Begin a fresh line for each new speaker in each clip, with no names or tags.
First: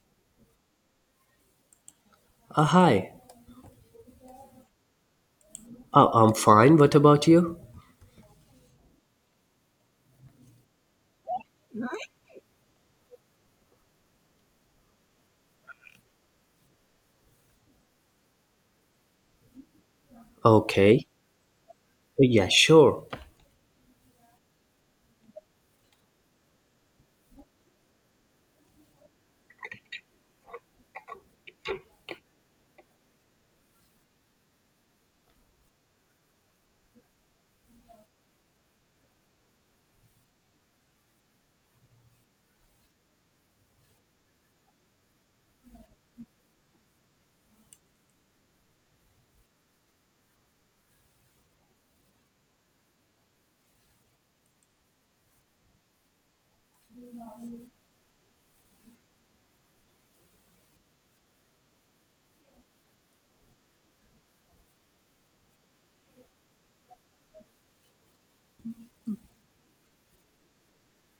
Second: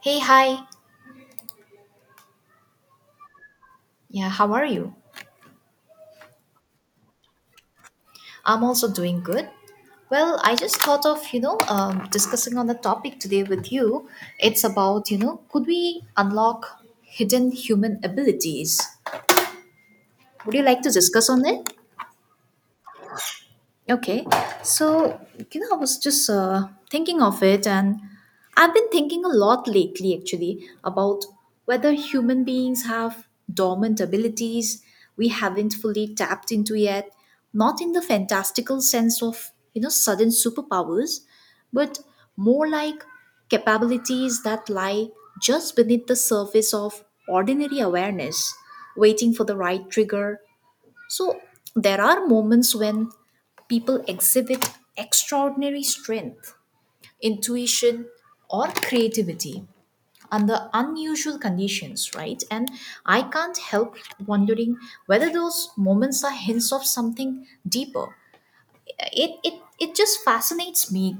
Hey, hi.
Hi.
Yeah, how are you?
Oh, I'm fine. What about you?
I'm also doing good. Well, I just thought of, discussing on the topic today with you. It's about, could we unlock hidden human abilities? Would you like to
Okay.
discuss on it?
Yeah, sure.
Okay, so I was just thinking of it, and I've been thinking a lot lately actually about whether human beings have dormant abilities we haven't fully tapped into yet, not in the fantastical sense of sudden superpowers, but more like capabilities that lie just beneath the surface of ordinary awareness, waiting for the right trigger. So there are moments when people exhibit extraordinary strength, intuition, or creativity under unusual conditions, right? And I can't help wondering whether those moments are hints of something deeper. It, it, it just fascinates me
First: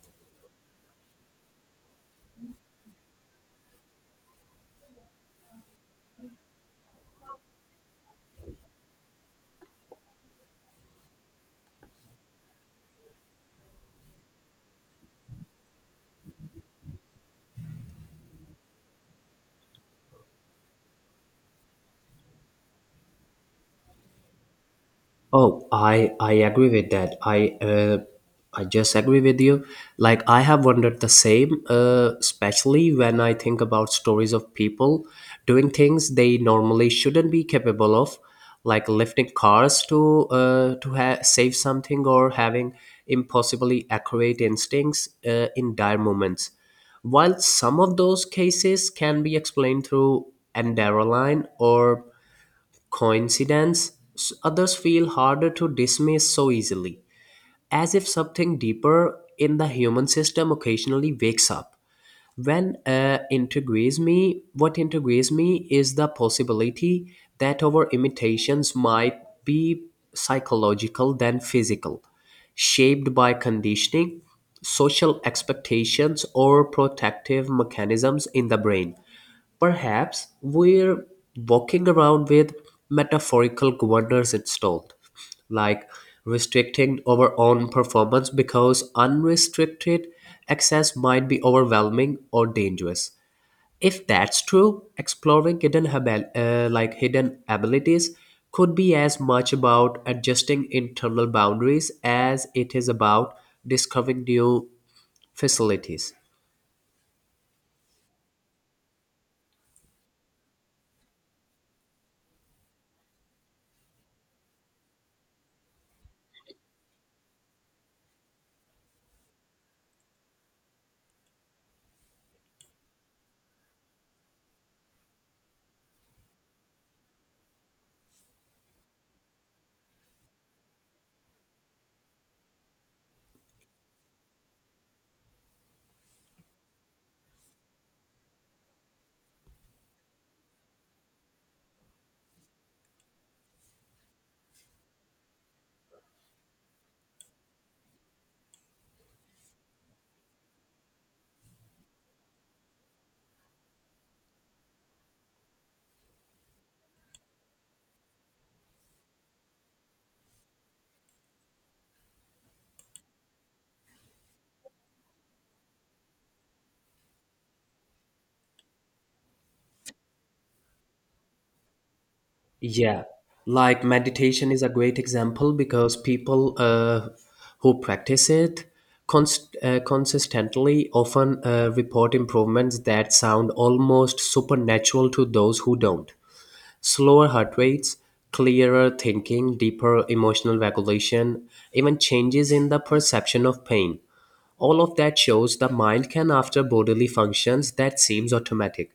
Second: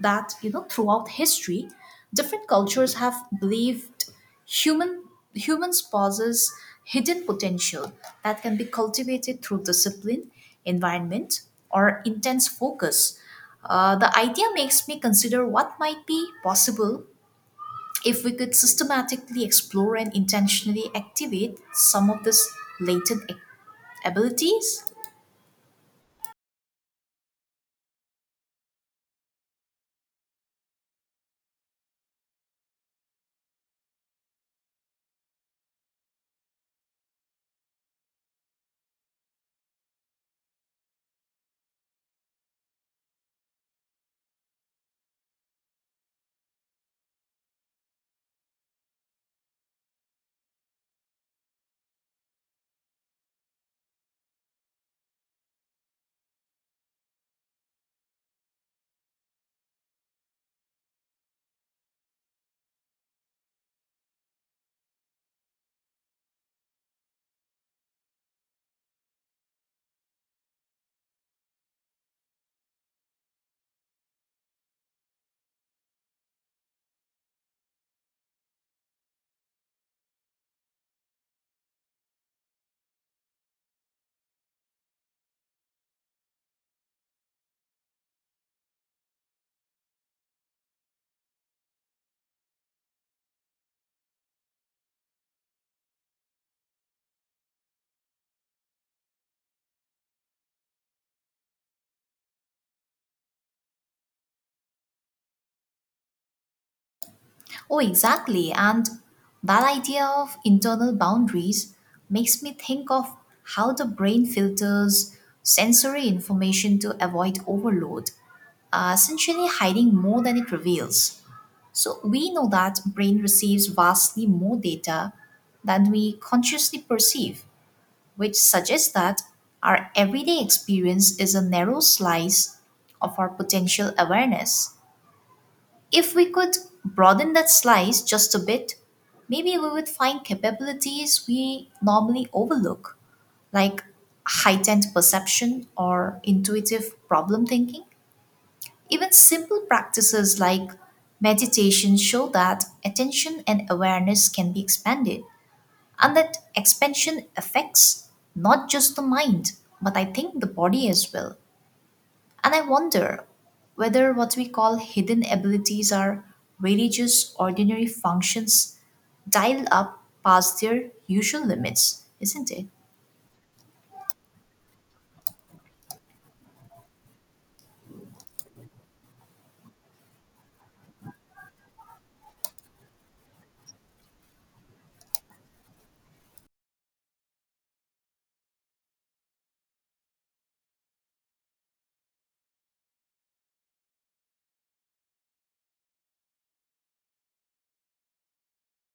that throughout history different cultures have believed human humans possess hidden potential that can be cultivated through discipline, environment, or intense focus. The idea makes me consider what might be possible if we could systematically explore and intentionally activate some of these latent abilities.
Oh, I agree with that. I just agree with you. Like I have wondered the same, especially when I think about stories of people doing things they normally shouldn't be capable of, like lifting cars to save something or having impossibly accurate instincts, in dire moments. While some of those cases can be explained through adrenaline or coincidence, others feel harder to dismiss so easily, as if something deeper in the human system occasionally wakes up. What integrates me is the possibility that our imitations might be psychological than physical, shaped by conditioning, social expectations, or protective mechanisms in the brain. Perhaps we're walking around with metaphorical governors installed, like restricting our own performance because unrestricted access might be overwhelming or dangerous. If that's true, exploring like hidden abilities could be as much about adjusting internal boundaries as it is about discovering new facilities.
Oh, exactly. And that idea of internal boundaries makes me think of how the brain filters sensory information to avoid overload, essentially hiding more than it reveals. So we know that brain receives vastly more data than we consciously perceive, which suggests that our everyday experience is a narrow slice of our potential awareness. If we could broaden that slice just a bit, maybe we would find capabilities we normally overlook, like heightened perception or intuitive problem thinking. Even simple practices like meditation show that attention and awareness can be expanded, and that expansion affects not just the mind, but I think the body as well. And I wonder whether what we call hidden abilities are really just ordinary functions dialed up past their usual limits, isn't it?
Yeah, like meditation is a great example because people, who practice it consistently often report improvements that sound almost supernatural to those who don't. Slower heart rates, clearer thinking, deeper emotional regulation, even changes in the perception of pain. All of that shows the mind can after bodily functions that seems automatic.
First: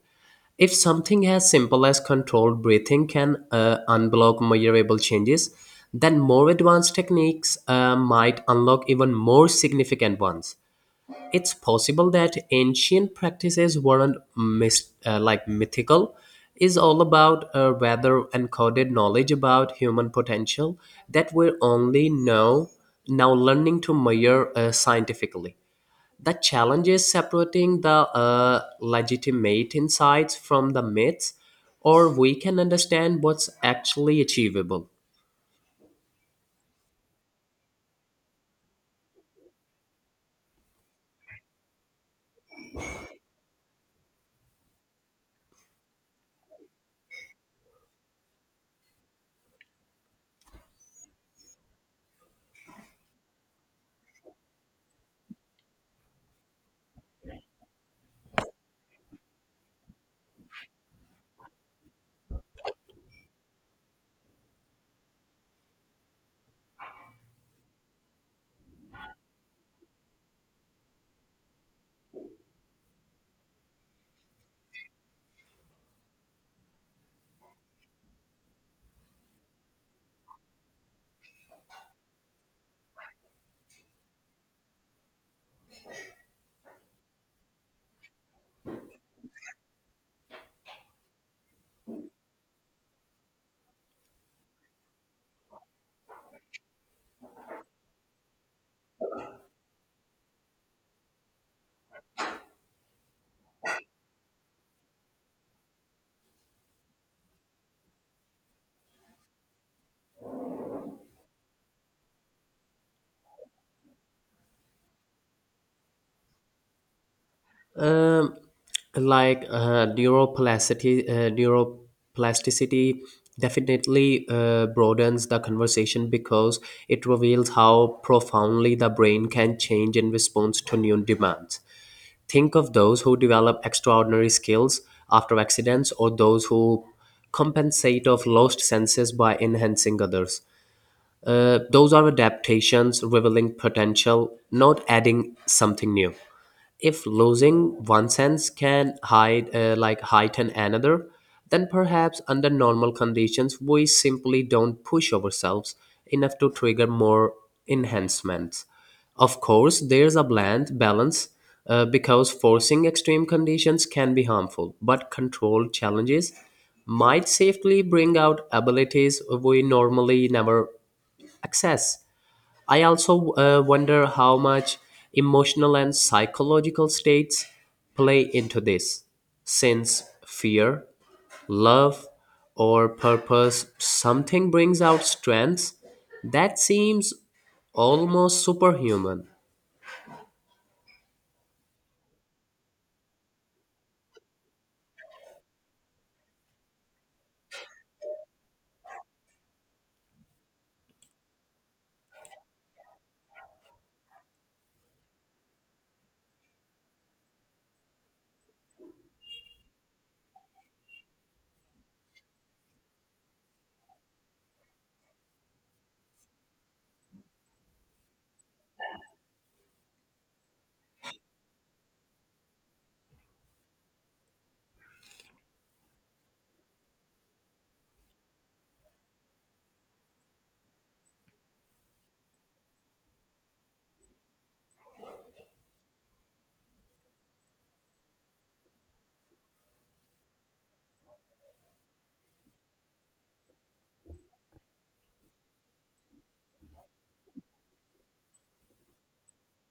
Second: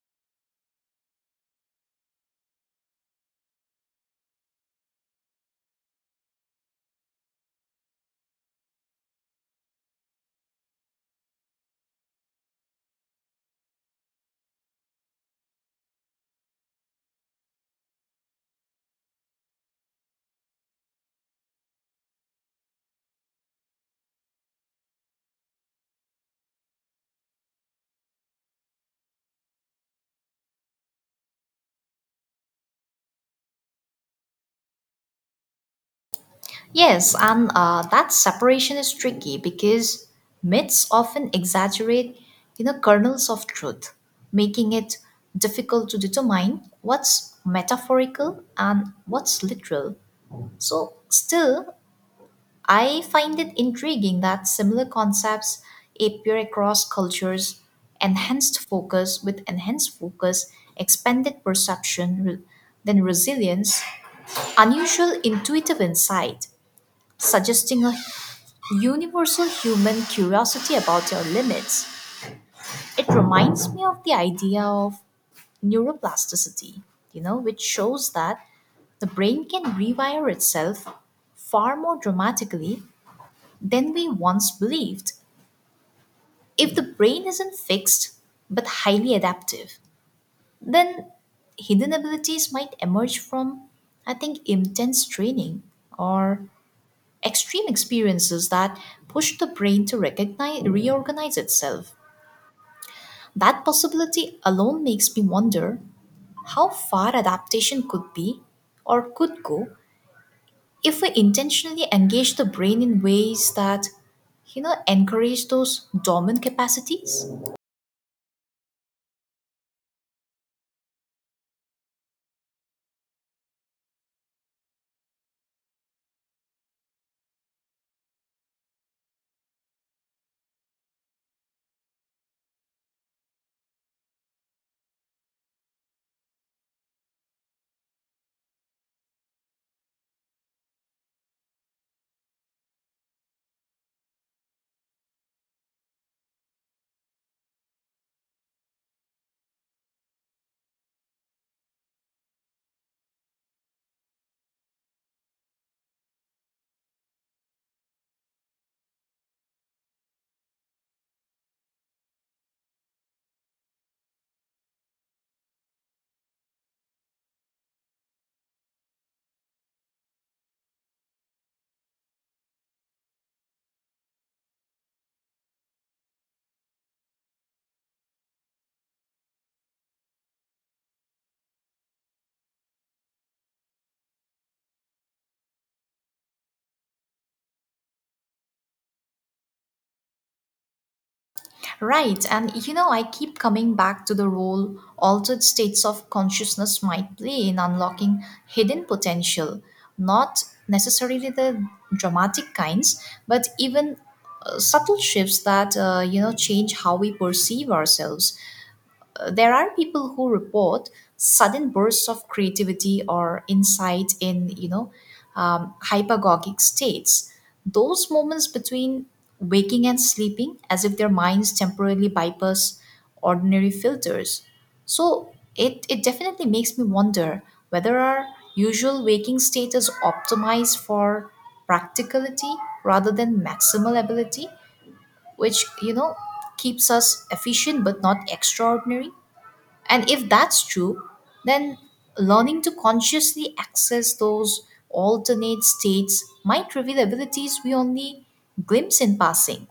If something as simple as controlled breathing can unblock measurable changes, then more advanced techniques might unlock even more significant ones. It's possible that ancient practices weren't like mythical, is all about, rather encoded knowledge about human potential that we're only now learning to measure, scientifically. The challenge is separating the legitimate insights from the myths, or we can understand what's actually achievable.
Yes, and that separation is tricky because myths often exaggerate, you know, kernels of truth, making it difficult to determine what's metaphorical and what's literal. So, still, I find it intriguing that similar concepts appear across cultures, enhanced focus, expanded perception, then resilience, unusual intuitive insight, suggesting a universal human curiosity about your limits. It reminds me of the idea of neuroplasticity, you know, which shows that the brain can rewire itself far more dramatically than we once believed. If the brain isn't fixed but highly adaptive, then hidden abilities might emerge from, I think, intense training or extreme experiences that push the brain to reorganize itself. That possibility alone makes me wonder how far adaptation could be, or could go, if we intentionally engage the brain in ways that, you know, encourage those dormant capacities.
Um, like neuroplasticity definitely broadens the conversation because it reveals how profoundly the brain can change in response to new demands. Think of those who develop extraordinary skills after accidents or those who compensate of lost senses by enhancing others. Those are adaptations revealing potential, not adding something new. If losing one sense can hide like heighten another, then perhaps under normal conditions we simply don't push ourselves enough to trigger more enhancements. Of course there's a bland balance, because forcing extreme conditions can be harmful, but controlled challenges might safely bring out abilities we normally never access. I also wonder how much emotional and psychological states play into this, since fear, love, or purpose something brings out strengths that seems almost superhuman.
Right, and you know, I keep coming back to the role altered states of consciousness might play in unlocking hidden potential, not necessarily the dramatic kinds, but even subtle shifts that, you know, change how we perceive ourselves. There are people who report sudden bursts of creativity or insight in, hypergogic states. Those moments between waking and sleeping, as if their minds temporarily bypass ordinary filters. So it definitely makes me wonder whether our usual waking state is optimized for practicality rather than maximal ability, which, you know, keeps us efficient but not extraordinary. And if that's true, then learning to consciously access those alternate states might reveal abilities we only glimpse in passing.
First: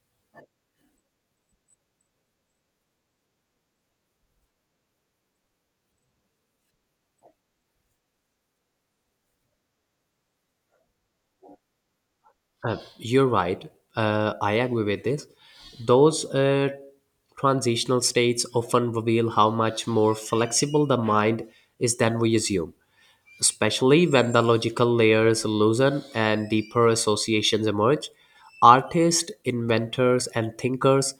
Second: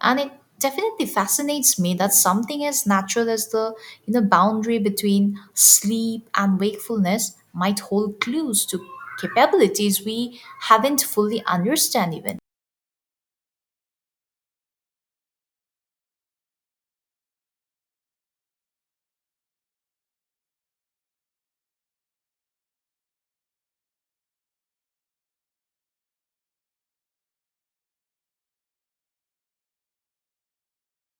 And it definitely fascinates me that something as natural as the boundary between sleep and wakefulness might hold clues to capabilities we haven't fully understand even.
You're right. I agree with this. Those transitional states often reveal how much more flexible the mind is than we assume. Especially when the logical layers loosen and deeper associations emerge. Artists, inventors, and thinkers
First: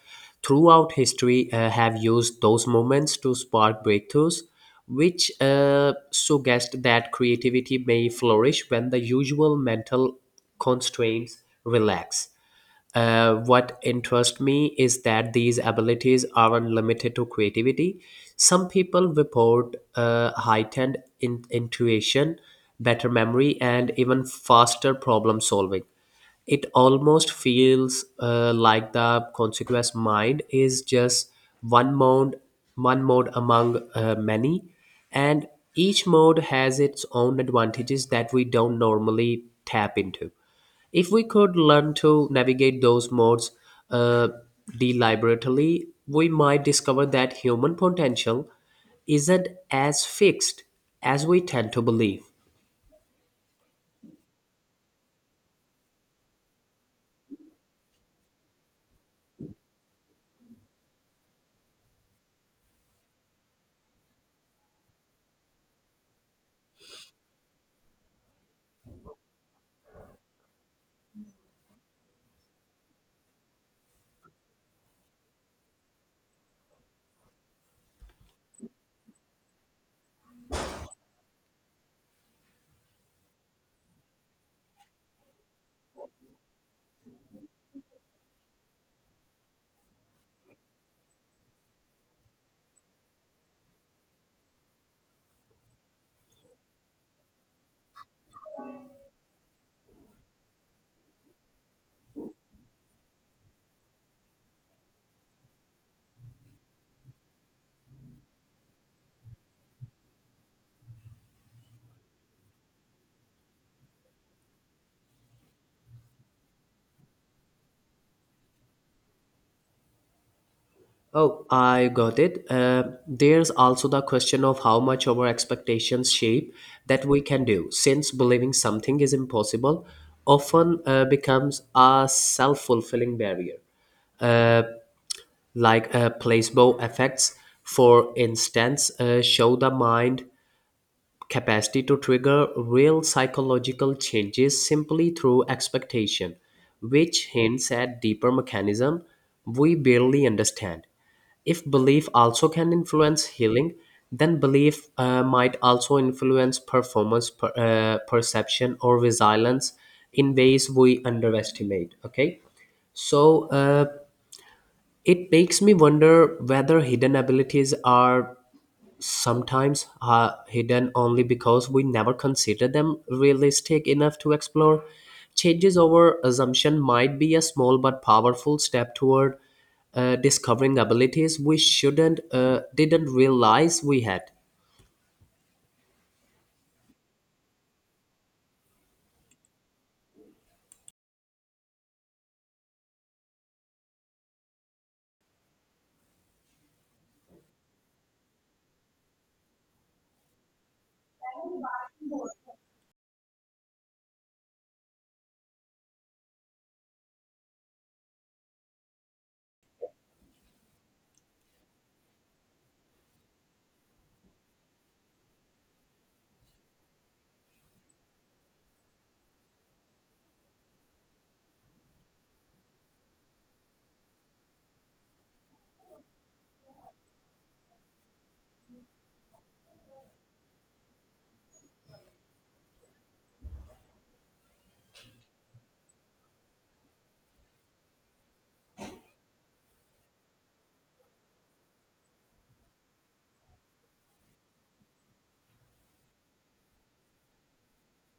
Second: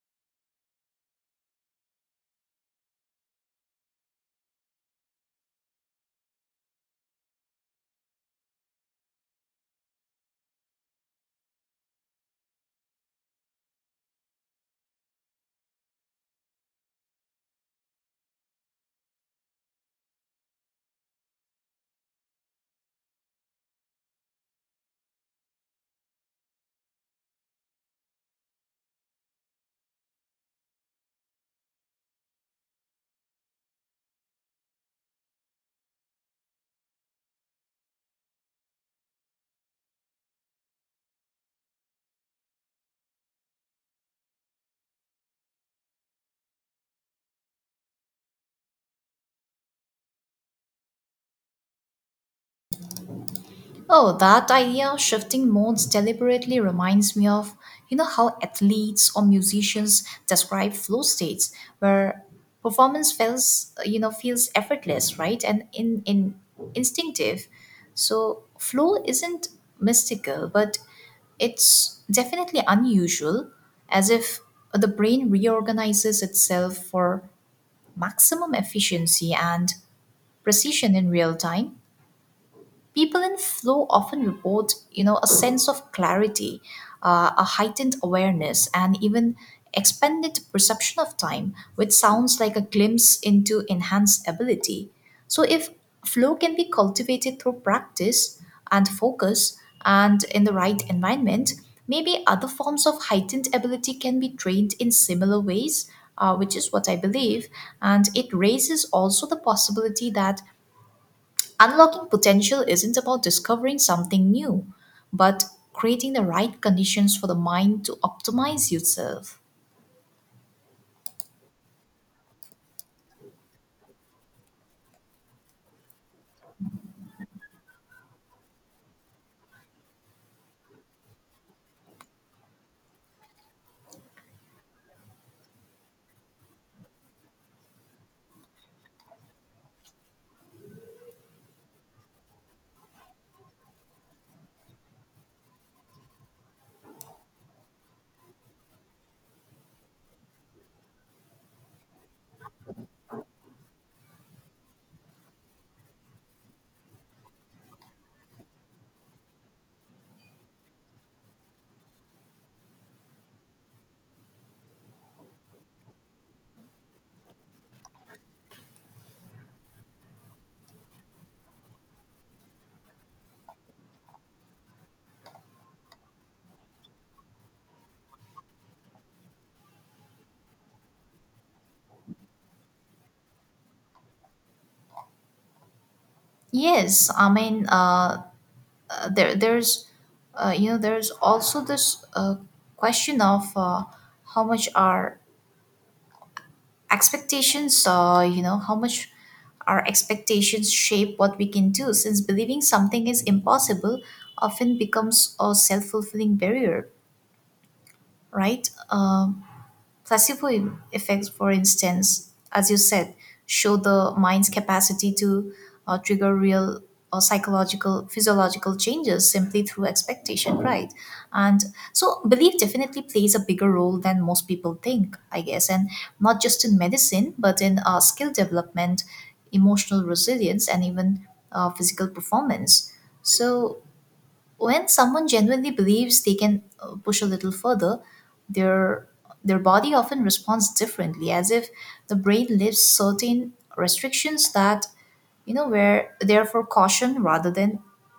throughout history have used those moments to spark breakthroughs, which suggest that creativity may flourish when the usual mental constraints relax. What interests me is that these abilities aren't limited to creativity. Some people report heightened intuition, better memory, and even faster problem solving. It almost feels, like the consequence mind is just one mode, one mode among, many, and each mode has its own advantages that we don't normally tap into. If we could learn to navigate those modes, uh, deliberately, we might discover that human potential isn't as fixed as we tend to believe.
Oh, that idea of shifting modes deliberately reminds me of, you know, how athletes or musicians describe flow states where performance feels, you know, feels effortless, right? And in instinctive. So flow isn't mystical, but it's definitely unusual, as if the brain reorganizes itself for maximum efficiency and precision in real time. People in flow often report, you know, a sense of clarity, a heightened awareness, and even expanded perception of time, which sounds like a glimpse into enhanced ability. So, if flow can be cultivated through practice and focus and in the right environment, maybe other forms of heightened ability can be trained in similar ways, which is what I believe. And it raises also the possibility that unlocking potential isn't about discovering something new, but creating the right conditions for the mind to optimize itself.
Oh, I got it. There's also the question of how much our expectations shape that we can do, since believing something is impossible often becomes a self fulfilling barrier. Like placebo effects, for instance, show the mind capacity to trigger real psychological changes simply through expectation, which hints at deeper mechanism we barely understand. If belief also can influence healing, then belief might also influence performance, perception, or resilience in ways we underestimate. Okay, so, it makes me wonder whether hidden abilities are sometimes are hidden only because we never consider them realistic enough to explore. Changes over assumption might be a small but powerful step toward, discovering abilities we shouldn't didn't realize we had.
Yes, I mean there there's you know, there's also this question of how much our expectations you know, how much our expectations shape what we can do, since believing something is impossible often becomes a self-fulfilling barrier, right? Placebo effects, for instance, as you said, show the mind's capacity to trigger real or psychological, physiological changes simply through expectation, right? And so, belief definitely plays a bigger role than most people think, I guess, and not just in medicine, but in skill development, emotional resilience, and even physical performance. So, when someone genuinely believes they can push a little further, their their body often responds differently, as if the brain lifts certain restrictions that you know where they're for caution rather than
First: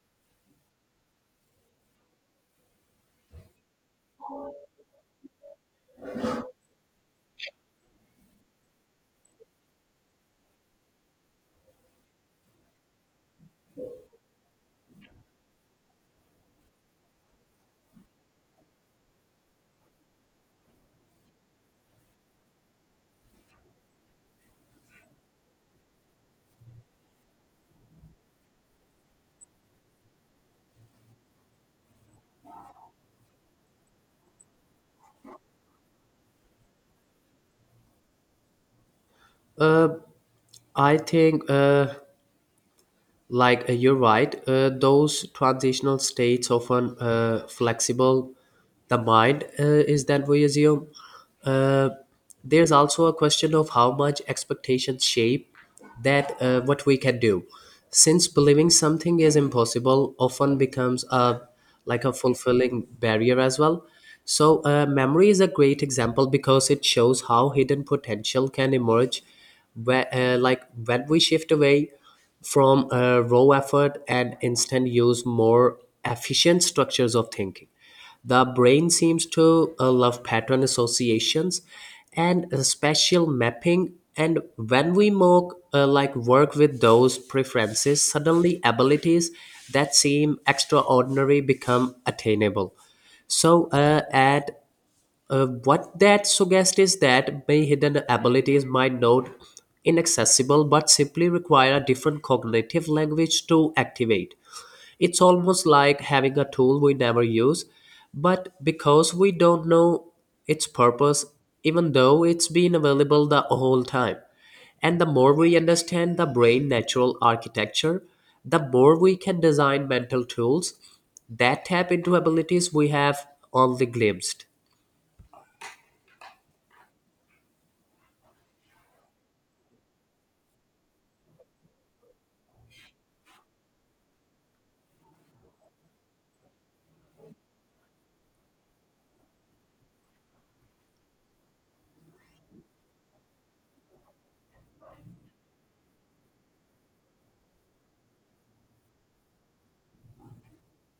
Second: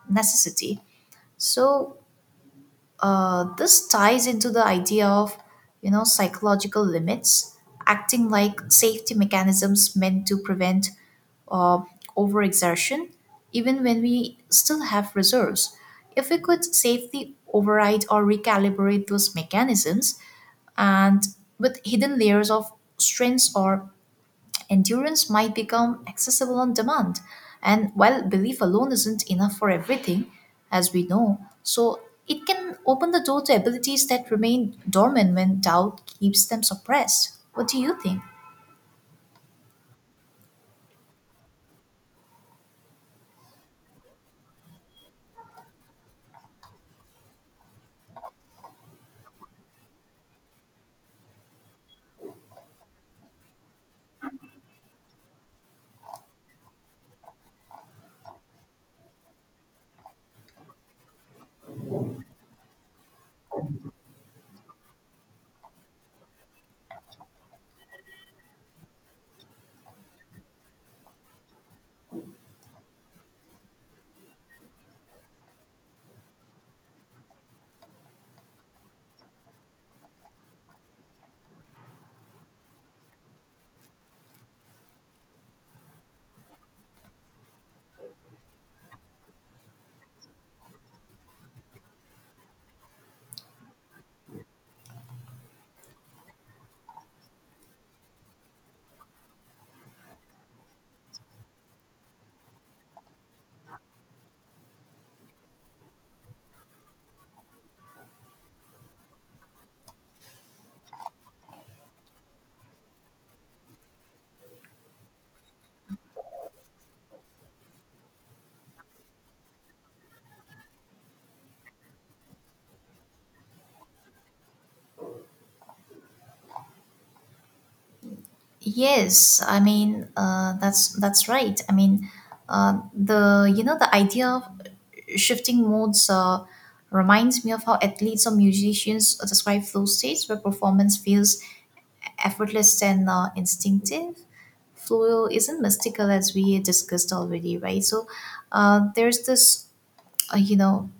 necessity. So this ties into the idea of psychological limits acting like safety mechanisms meant to prevent uh, overexertion, even when we still have reserves. If we could safely override or recalibrate those mechanisms, and with hidden layers of strengths or endurance might become accessible on demand. And while belief alone isn't enough for everything, as we know, so it can open the door to abilities that remain dormant when doubt keeps them suppressed. What do you think?
I think, like, you're right, those transitional states often, flexible the mind, is that we assume. uh, there's also a question of how much expectations shape that, what we can do, since believing something is impossible often becomes a, like, a fulfilling barrier as well. So, memory is a great example because it shows how hidden potential can emerge where, like when we shift away from raw effort and instant use more efficient structures of thinking. The brain seems to love pattern associations and spatial mapping. And when we more, like, work with those preferences, suddenly abilities that seem extraordinary become attainable. So, at what that suggests is that many hidden abilities might not inaccessible but simply require a different cognitive language to activate. It's almost like having a tool we never use, but because we don't know its purpose, even though it's been available the whole time. And the more we understand the brain natural architecture, the more we can design mental tools that tap into abilities we have only glimpsed.
Yes, that's right. I mean the you know the idea of shifting modes reminds me of how athletes or musicians describe flow states where performance feels effortless and instinctive. Flow isn't mystical as we discussed already, right? So there's this you know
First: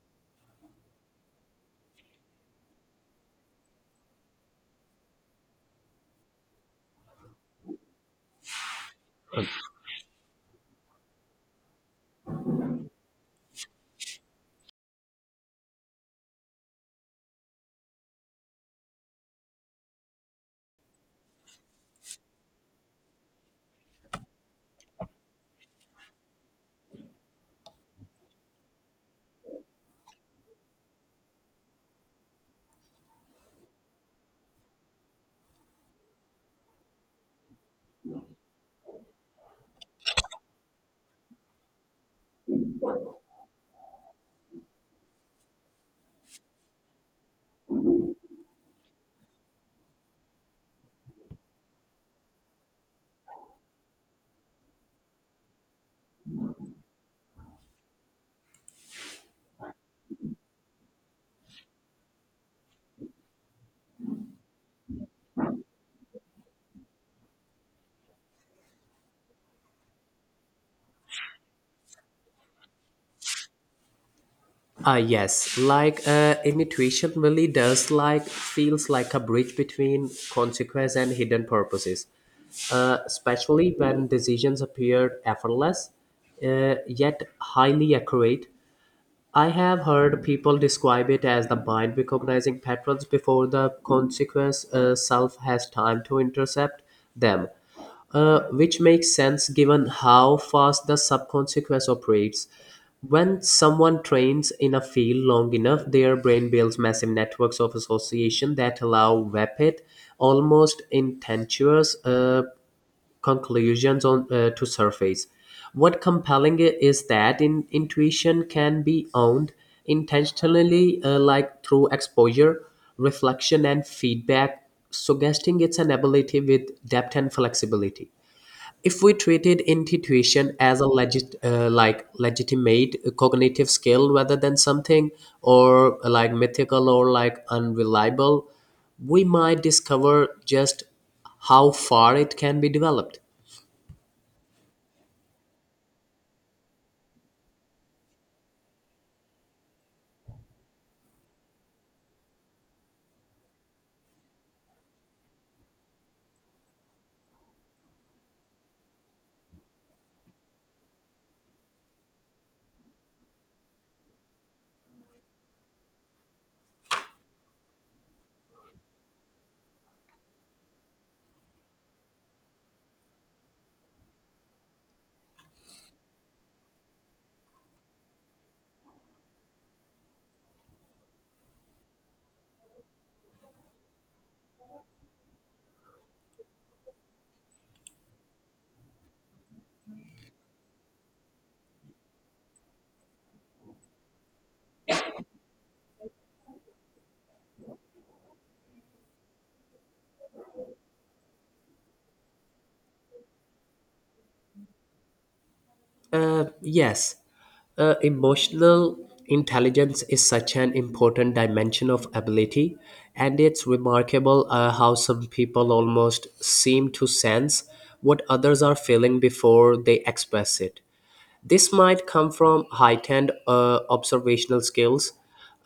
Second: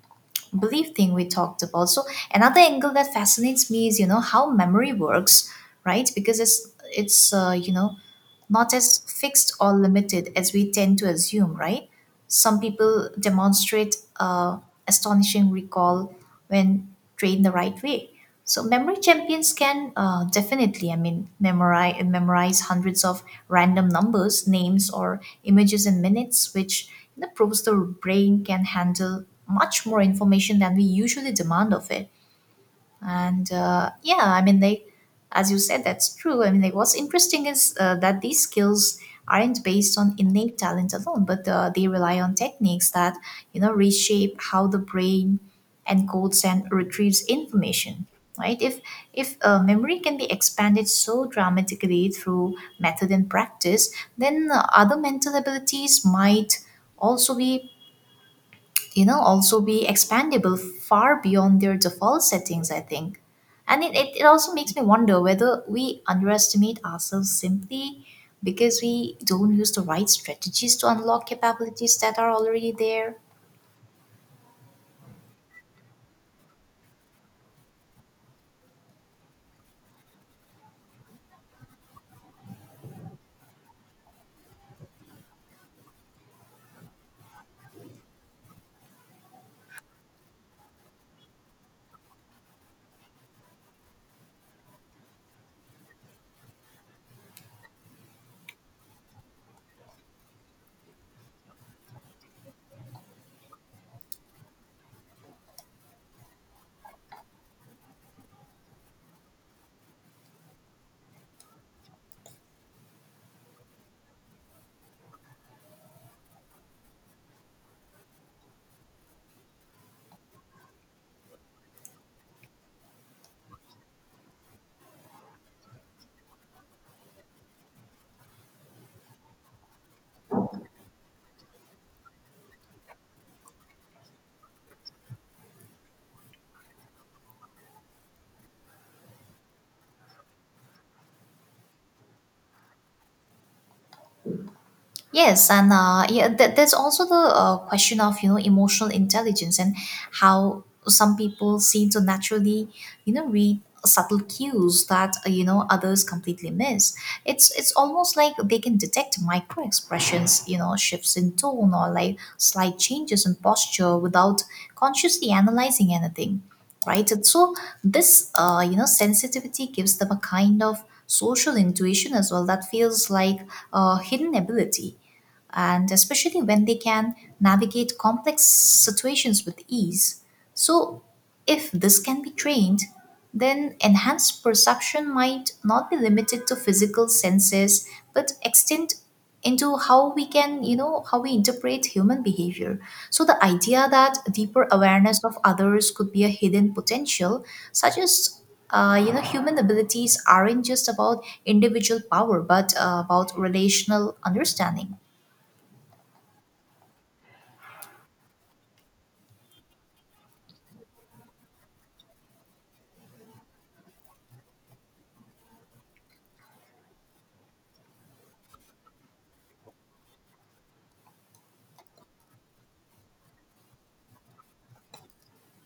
belief thing we talked about. So another angle that fascinates me is you know how memory works, right? Because it's you know, not as fixed or limited as we tend to assume, right? Some people demonstrate astonishing recall when trained the right way. So memory champions can definitely, I mean, memorize hundreds of random numbers, names, or images in minutes, which you know, proves the brain can handle much more information than we usually demand of it. And yeah, as you said, that's true. I mean, like, what's interesting is that these skills aren't based on innate talent alone, but they rely on techniques that you know reshape how the brain encodes and retrieves information, right? If memory can be expanded so dramatically through method and practice, then other mental abilities might also be you know also be expandable far beyond their default settings, I think. And it also makes me wonder whether we underestimate ourselves simply because we don't use the right strategies to unlock capabilities that are already there.
Yes, like intuition really does, like, feels like a bridge between consequence and hidden purposes, especially when decisions appear effortless, yet highly accurate. I have heard people describe it as the mind recognizing patterns before the consequence self has time to intercept them, which makes sense given how fast the subconscious operates. When someone trains in a field long enough, their brain builds massive networks of association that allow rapid, almost intangible conclusions to surface. What compelling is that in intuition can be owned intentionally, like through exposure, reflection, and feedback, suggesting it's an ability with depth and flexibility if we treated intuition as a legit like legitimate cognitive skill rather than something or like mythical or like unreliable, we might discover just how far it can be developed.
Yes, and there's also the question of you know emotional intelligence and how some people seem to naturally you know read subtle cues that you know others completely miss. It's almost like they can detect micro expressions, you know, shifts in tone or like slight changes in posture without consciously analyzing anything, right? And so this you know sensitivity gives them a kind of social intuition as well that feels like a hidden ability, and especially when they can navigate complex situations with ease. So, if this can be trained, then enhanced perception might not be limited to physical senses but extend into how we can you know how we interpret human behavior. So the idea that deeper awareness of others could be a hidden potential suggests you know human abilities aren't just about individual power, but about relational understanding.
Yes, emotional intelligence is such an important dimension of ability, and it's remarkable how some people almost seem to sense what others are feeling before they express it. This might come from heightened observational skills,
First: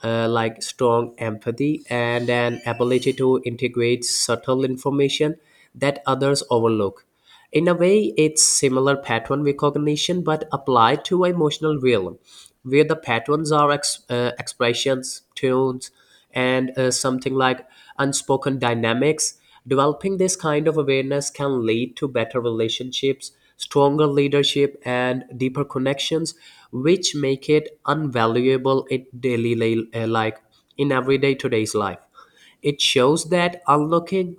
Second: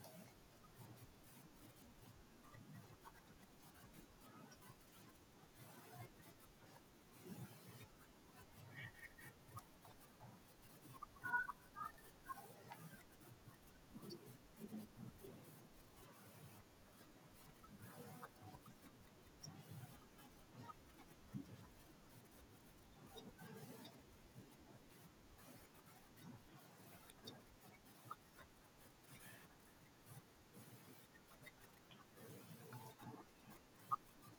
like strong empathy and an ability to integrate subtle information that others overlook. In a way, it's similar pattern recognition but applied to emotional realm, where the patterns are expressions, tunes, and something like unspoken dynamics. Developing this kind of awareness can lead to better relationships, stronger leadership, and deeper connections, which make it invaluable in like in everyday today's life. It shows that unlocking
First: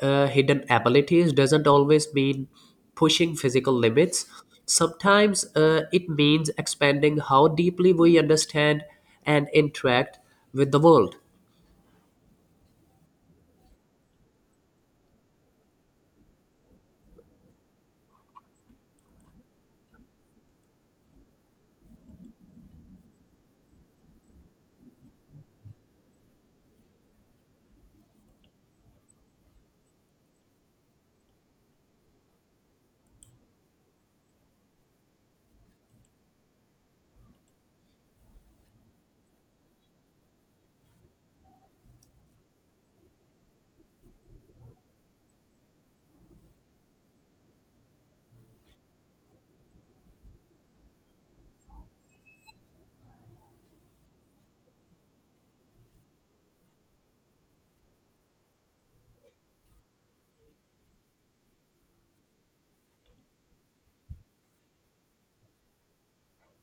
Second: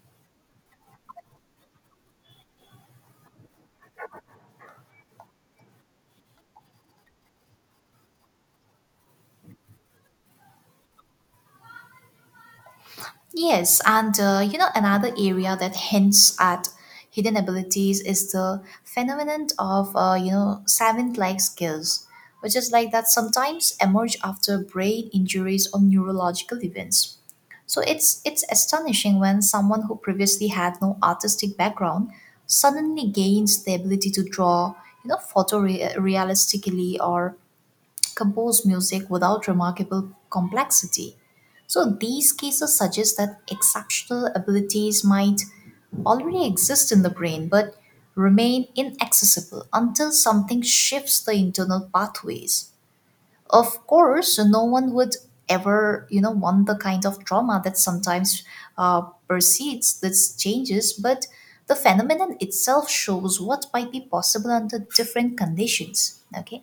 hidden abilities doesn't always mean pushing physical limits. Sometimes it means expanding how deeply we understand and interact with the world.
Yes, and you know another area that hints at hidden abilities is the phenomenon of you know savant-like skills, which is like that sometimes emerge after brain injuries or neurological events. So it's astonishing when someone who previously had no artistic background suddenly gains the ability to draw, you know, photorealistically or compose music without remarkable complexity. So, these cases suggest that exceptional abilities might already exist in the brain but remain inaccessible until something shifts the internal pathways. Of course, no one would ever, you know, want the kind of trauma that sometimes uh, precedes these changes, but the phenomenon itself shows what might be possible under different conditions. Okay.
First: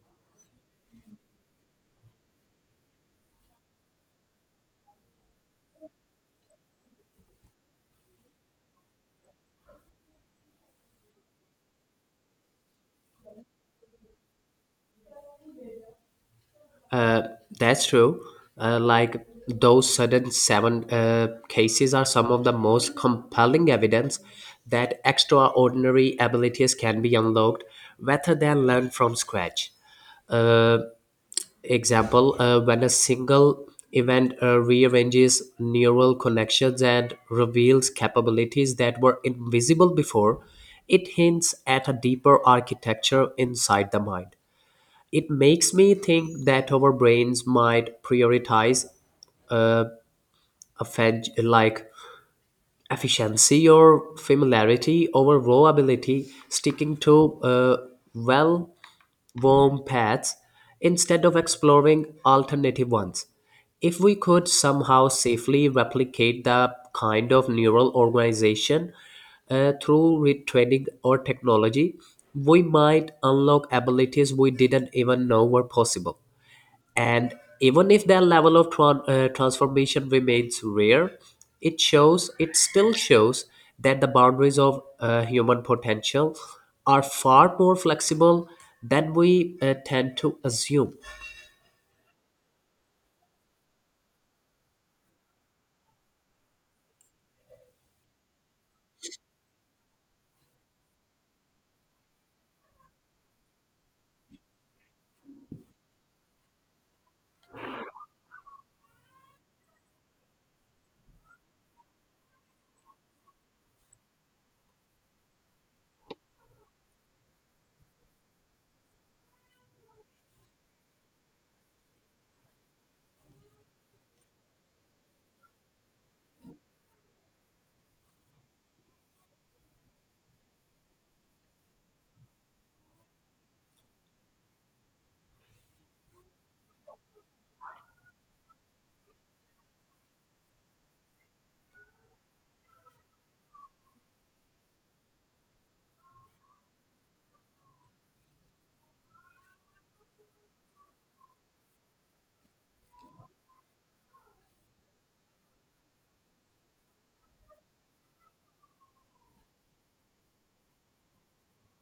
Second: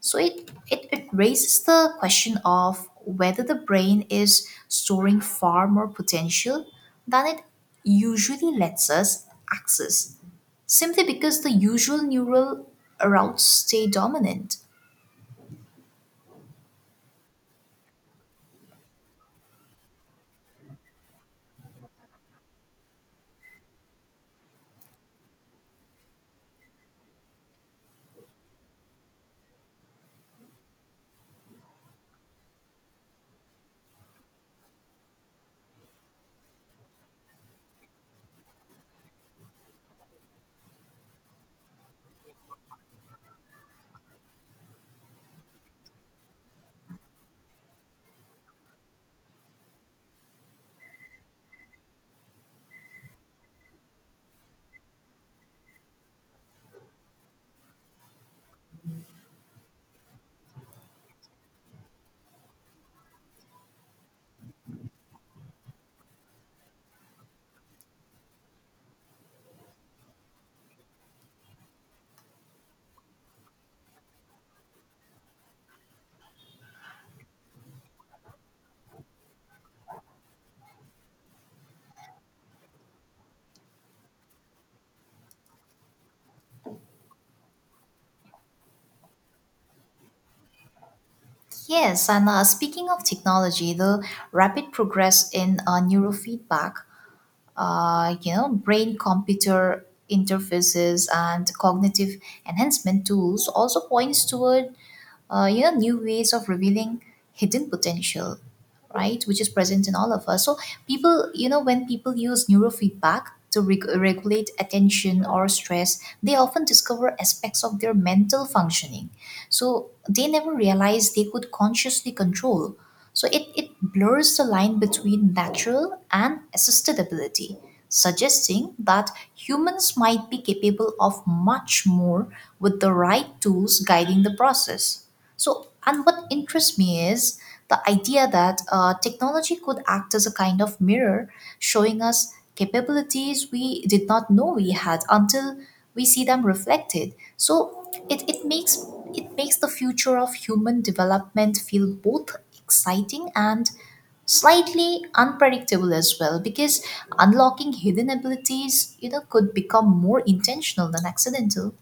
So it raises the question of whether the brain is storing far more potential than it usually lets us access, simply because the usual neural routes stay dominant.
That's true. Like those sudden seven cases are some of the most compelling evidence that extraordinary abilities can be unlocked rather than learned from scratch. Uh, Example, when a single event rearranges neural connections and reveals capabilities that were invisible before, it hints at a deeper architecture inside the mind. It makes me think that our brains might prioritize like efficiency or familiarity over raw ability, sticking to, well, worm paths instead of exploring alternative ones. If we could somehow safely replicate the kind of neural organization through retraining or technology, we might unlock abilities we didn't even know were possible. And even if their level of transformation remains rare, it still shows that the boundaries of human potential are far more flexible than we tend to assume.
Yes, and speaking of technology, the rapid progress in neurofeedback, you know, brain computer interfaces and cognitive enhancement tools also points toward new ways of revealing hidden potential, right? Which is present in all of us. So people, when people use neurofeedback to regulate attention or stress, they often discover aspects of their mental functioning so they never realized they could consciously control. So it blurs the line between natural and assisted ability, suggesting that humans might be capable of much more with the right tools guiding the process. So, and what interests me is the idea that technology could act as a kind of mirror, showing us capabilities we did not know we had until we see them reflected. So, it makes the future of human development feel both exciting and slightly unpredictable as well, because unlocking hidden abilities, could become more intentional than accidental.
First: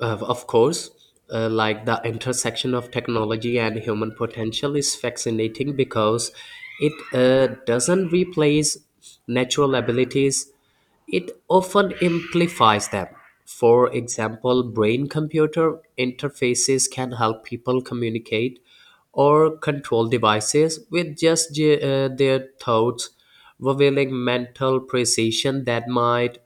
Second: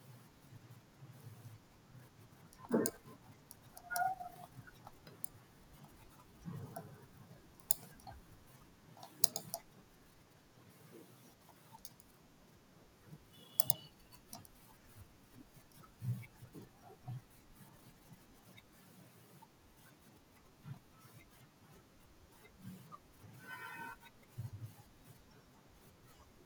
Of course, like the intersection of technology and human potential is fascinating because it doesn't replace natural abilities, it often amplifies them. For example, brain computer interfaces can help people communicate or control devices with just their thoughts, revealing mental precision that might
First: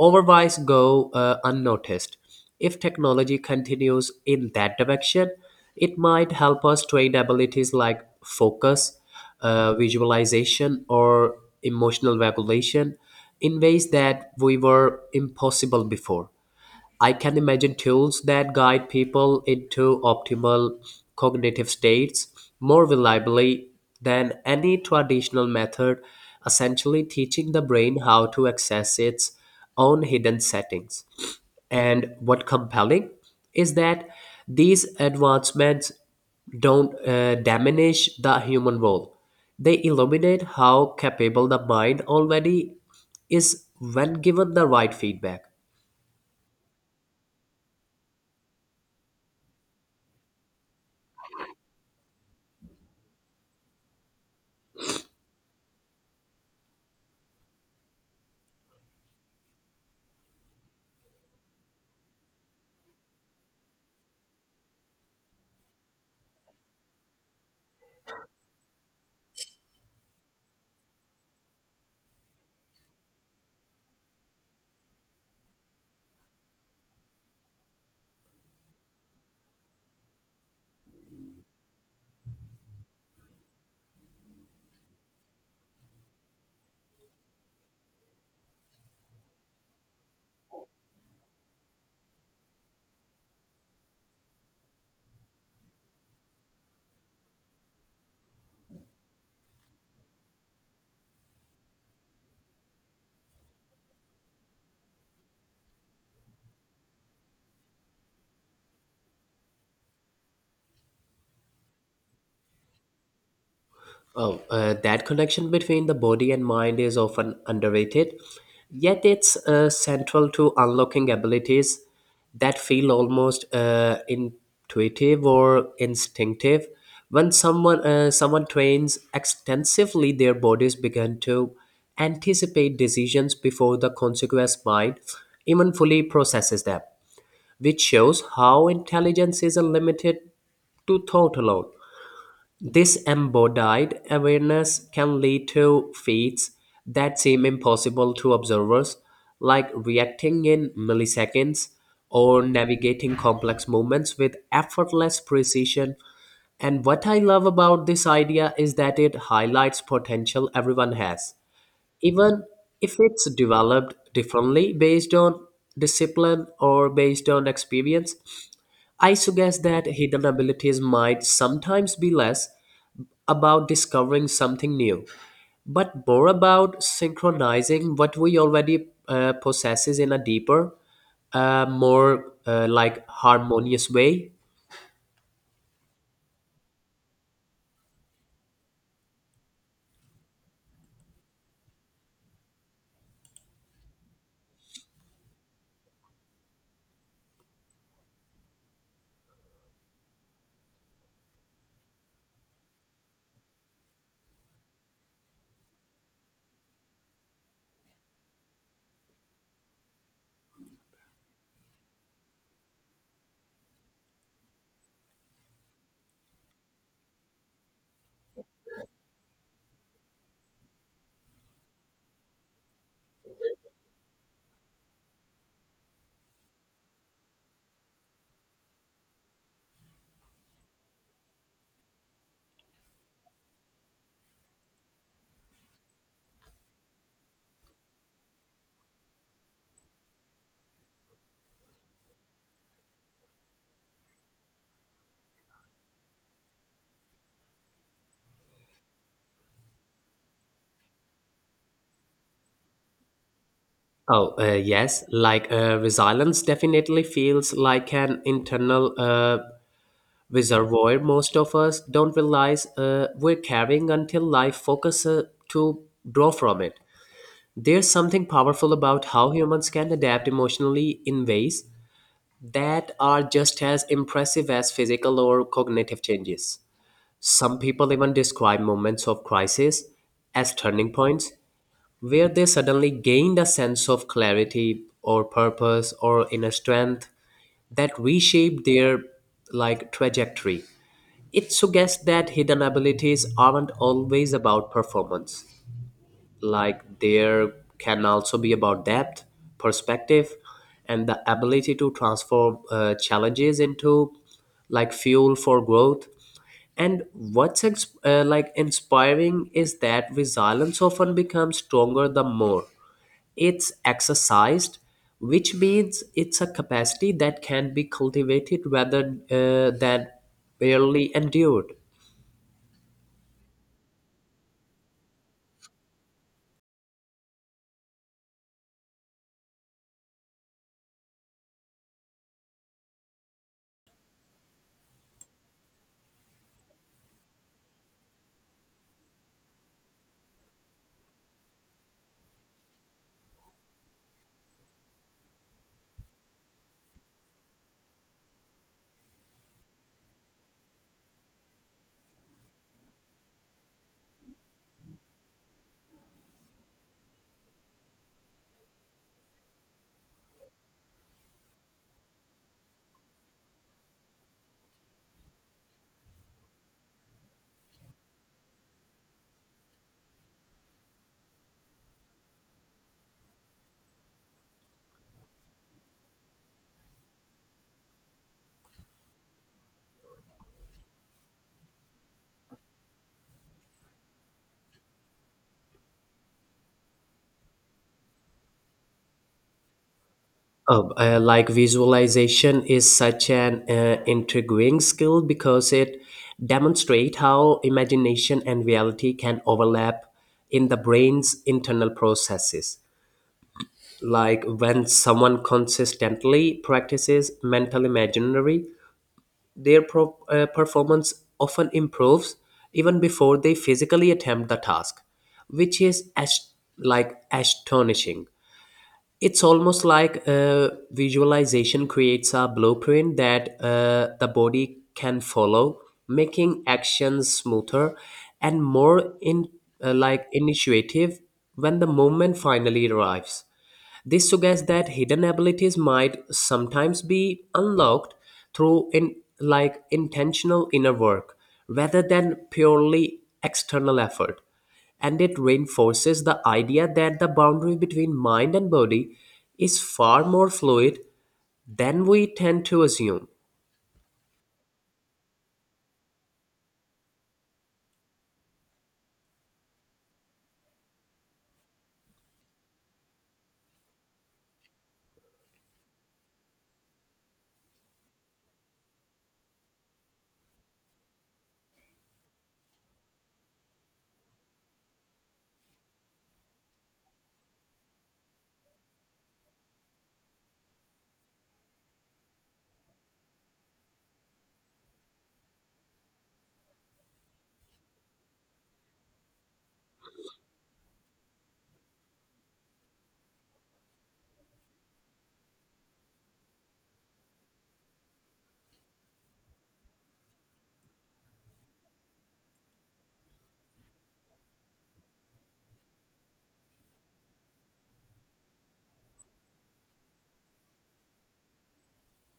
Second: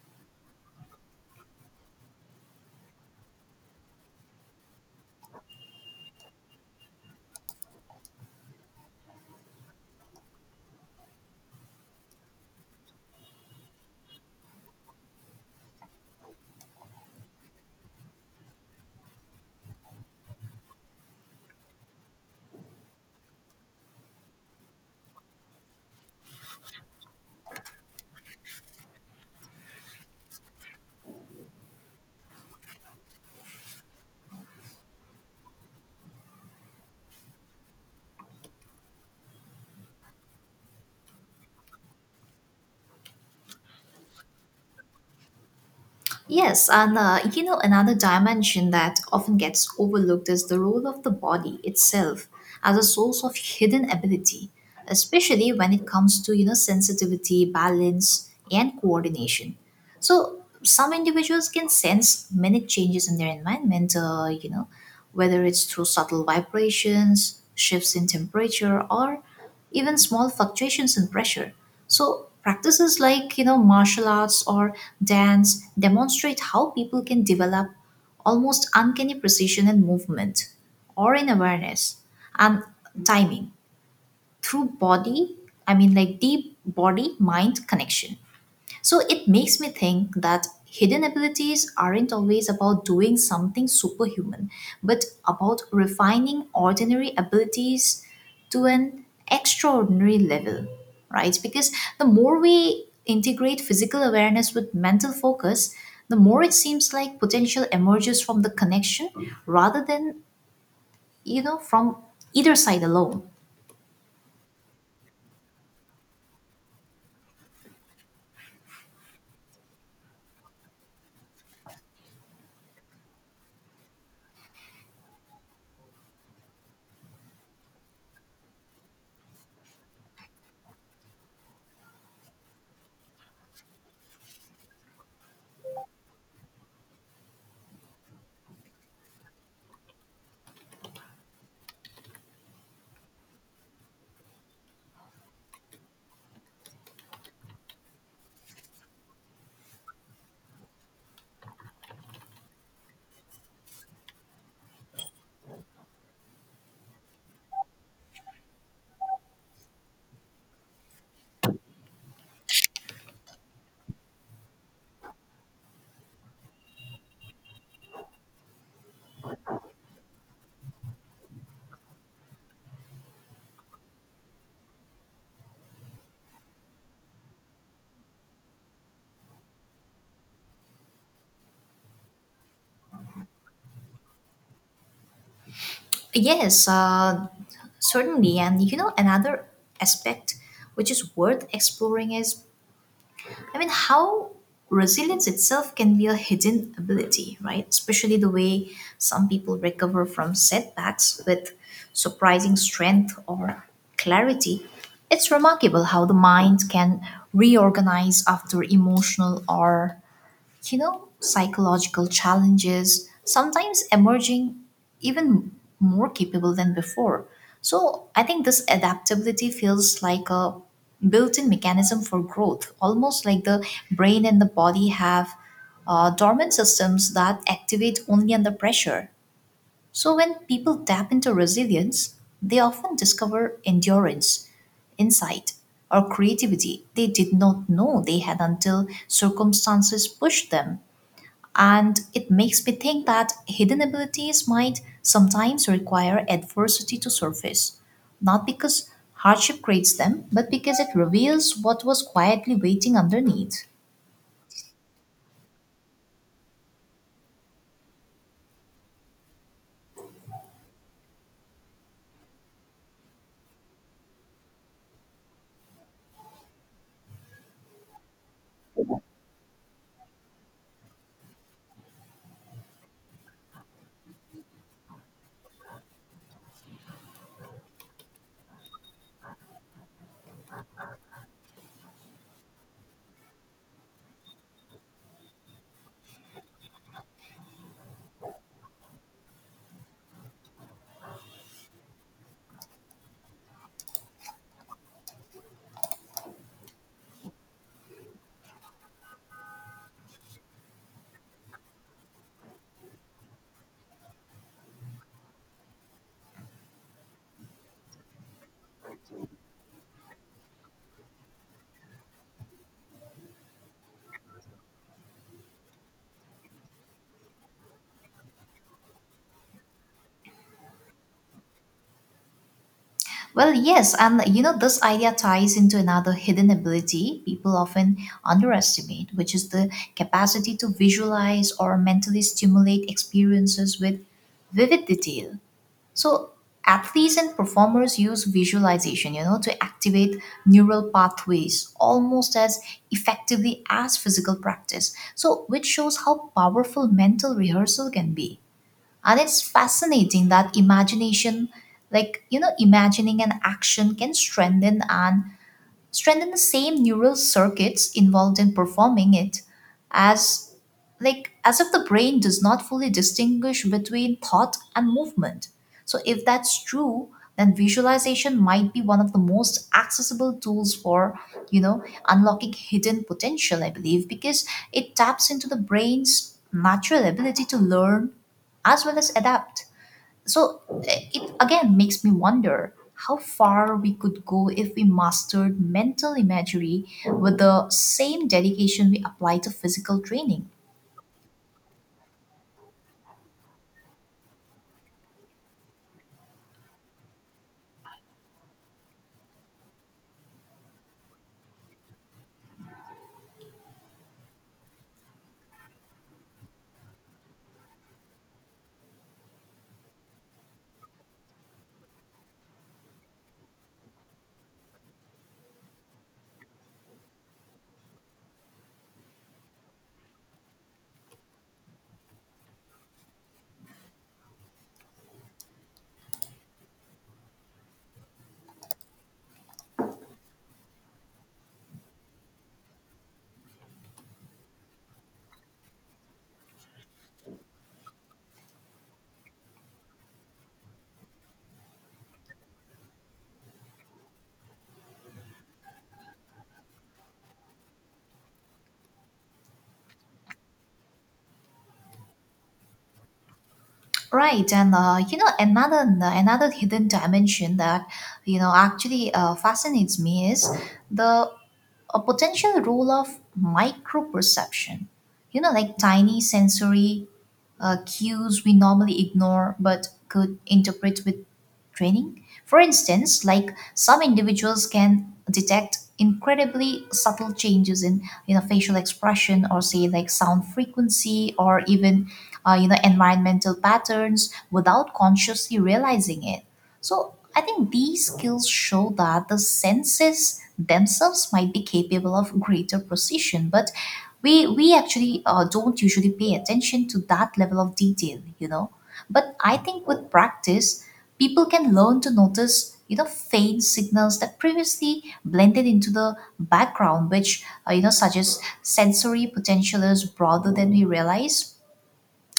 overbuys go unnoticed. If technology continues in that direction, it might help us train abilities like focus, visualization, or emotional regulation in ways that we were impossible before. I can imagine tools that guide people into optimal cognitive states more reliably than any traditional method, essentially teaching the brain how to access its own hidden settings. And what compelling is that these advancements don't diminish the human role. They illuminate how capable the mind already is when given the right feedback.
Yes, and you know, another dimension that often gets overlooked is the role of the body itself as a source of hidden ability, especially when it comes to, sensitivity, balance, and coordination. So, some individuals can sense minute changes in their environment, whether it's through subtle vibrations, shifts in temperature, or even small fluctuations in pressure. So, practices like, martial arts or dance demonstrate how people can develop almost uncanny precision in movement or in awareness and timing through body, I mean, like deep body mind connection. So it makes me think that hidden abilities aren't always about doing something superhuman, but about refining ordinary abilities to an extraordinary level, right? Because the more we integrate physical awareness with mental focus, the more it seems like potential emerges from the connection rather than, from either side alone.
Oh, that connection between the body and mind is often underrated, yet it's central to unlocking abilities that feel almost intuitive or instinctive. When someone trains extensively, their bodies begin to anticipate decisions before the consequence mind even fully processes them, which shows how intelligence is limited to thought alone. This embodied awareness can lead to feats that seem impossible to observers, like reacting in milliseconds or navigating complex movements with effortless precision. And what I love about this idea is that it highlights potential everyone has, even if it's developed differently based on discipline or based on experience. I suggest that hidden abilities might sometimes be less about discovering something new, but more about synchronizing what we already possesses in a deeper, more like harmonious way.
Yes, certainly. And you know, another aspect which is worth exploring is, I mean, how resilience itself can be a hidden ability, right? Especially the way some people recover from setbacks with surprising strength or clarity. It's remarkable how the mind can reorganize after emotional or you know, psychological challenges, sometimes emerging even more capable than before. So I think this adaptability feels like a built in mechanism for growth, almost like the brain and the body have dormant systems that activate only under pressure. So when people tap into resilience, they often discover endurance, insight, or creativity they did not know they had until circumstances pushed them. And it makes me think that hidden abilities might sometimes require adversity to surface, not because hardship creates them, but because it reveals what was quietly waiting underneath.
Oh, yes, like resilience definitely feels like an internal reservoir most of us don't realize we're carrying until life focuses to draw from it. There's something powerful about how humans can adapt emotionally in ways that are just as impressive as physical or cognitive changes. Some people even describe moments of crisis as turning points where they suddenly gained a sense of clarity or purpose or inner strength that reshaped their, like, trajectory. It suggests that hidden abilities aren't always about performance, like there can also be about depth perspective and the ability to transform challenges into, like, fuel for growth. And what's like inspiring is that resilience often becomes stronger the more it's exercised, which means it's a capacity that can be cultivated rather than barely endured.
Well, yes, and you know, this idea ties into another hidden ability people often underestimate, which is the capacity to visualize or mentally stimulate experiences with vivid detail. So athletes and performers use visualization, to activate neural pathways almost as effectively as physical practice. So which shows how powerful mental rehearsal can be. And it's fascinating that imagination, like imagining an action can strengthen the same neural circuits involved in performing it, as like as if the brain does not fully distinguish between thought and movement. So if that's true, then visualization might be one of the most accessible tools for, you know unlocking hidden potential, I believe, because it taps into the brain's natural ability to learn as well as adapt. So it again makes me wonder how far we could go if we mastered mental imagery with the same dedication we apply to physical training.
Like visualization is such an intriguing skill because it demonstrates how imagination and reality can overlap in the brain's internal processes. Like when someone consistently practices mental imaginary, their performance often improves even before they physically attempt the task, which is like astonishing. It's almost like visualization creates a blueprint that, the body can follow, making actions smoother and more in like initiative when the moment finally arrives. This suggests that hidden abilities might sometimes be unlocked through in like intentional inner work rather than purely external effort. And it reinforces the idea that the boundary between mind and body is far more fluid than we tend to assume.
Right, and you know, another hidden dimension that you know actually fascinates me is the a potential role of micro perception. You know, like tiny sensory cues we normally ignore but could interpret with training. For instance, like some individuals can detect incredibly subtle changes in facial expression, or say like sound frequency, or even environmental patterns without consciously realizing it. So I think these skills show that the senses themselves might be capable of greater precision, but we actually don't usually pay attention to that level of detail, you know. But I think with practice, people can learn to notice, faint signals that previously blended into the background, which, suggest sensory potential is broader than we realize.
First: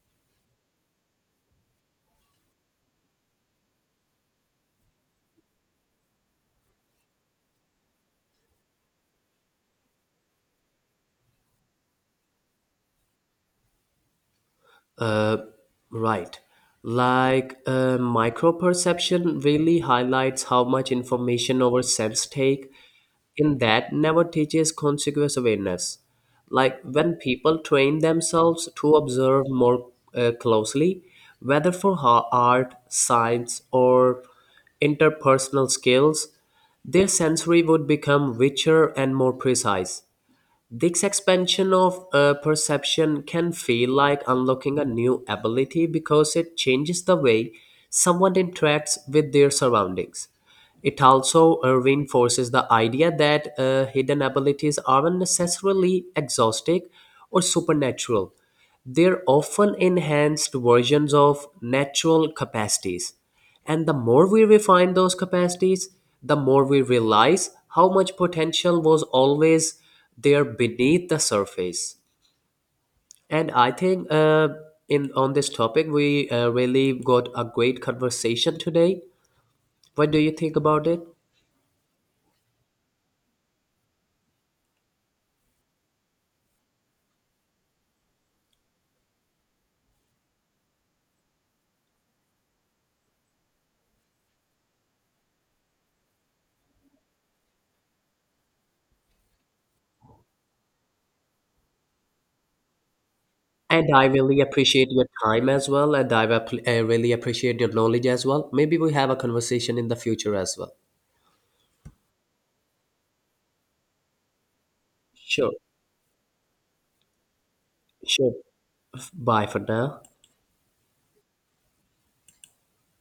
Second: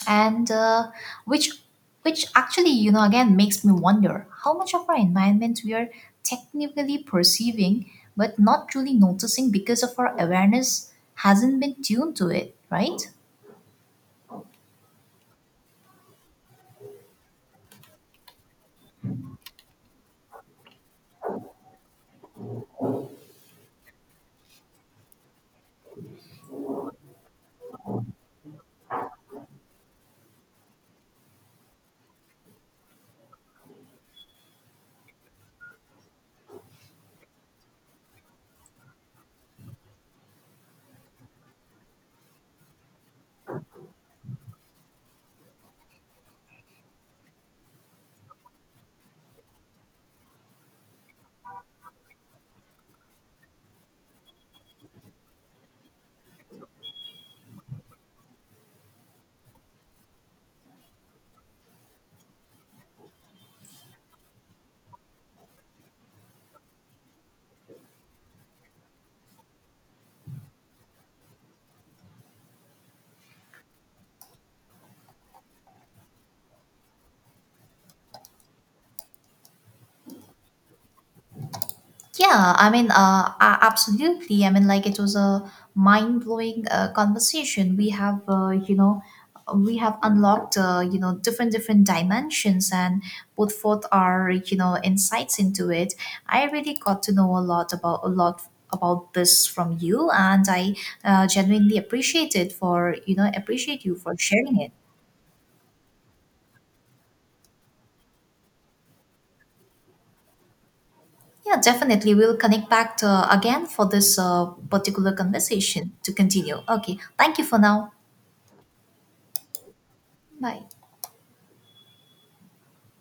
And which, which actually, again makes me wonder how much of our environment we are technically perceiving, but not truly noticing because of our awareness hasn't been tuned to it, right?
Uh, right. Like micro perception really highlights how much information our sense take in that never teaches consequence awareness. Like when people train themselves to observe more closely, whether for art, science, or interpersonal skills, their sensory would become richer and more precise. This expansion of perception can feel like unlocking a new ability because it changes the way someone interacts with their surroundings. It also reinforces the idea that hidden abilities aren't necessarily exhaustive or supernatural. They're often enhanced versions of natural capacities. And the more we refine those capacities, the more we realize how much potential was always there beneath the surface. And I think, in on this topic, we really got a great conversation today. What do you think about it?
Yeah, I mean, absolutely. I mean, like it was a mind-blowing conversation. We have, we have unlocked, different dimensions and put forth our, insights into it. I really got to know a lot about this from you, and I genuinely appreciate it for, appreciate
And
you
I
for
really
sharing it.
appreciate your time as well, and I really appreciate your knowledge as well. Maybe we have a conversation in the future as well.
Yeah, definitely. We'll connect back to, again for this particular
Sure,
conversation to continue. Okay, thank you for now.
sure. Bye for now.
Bye.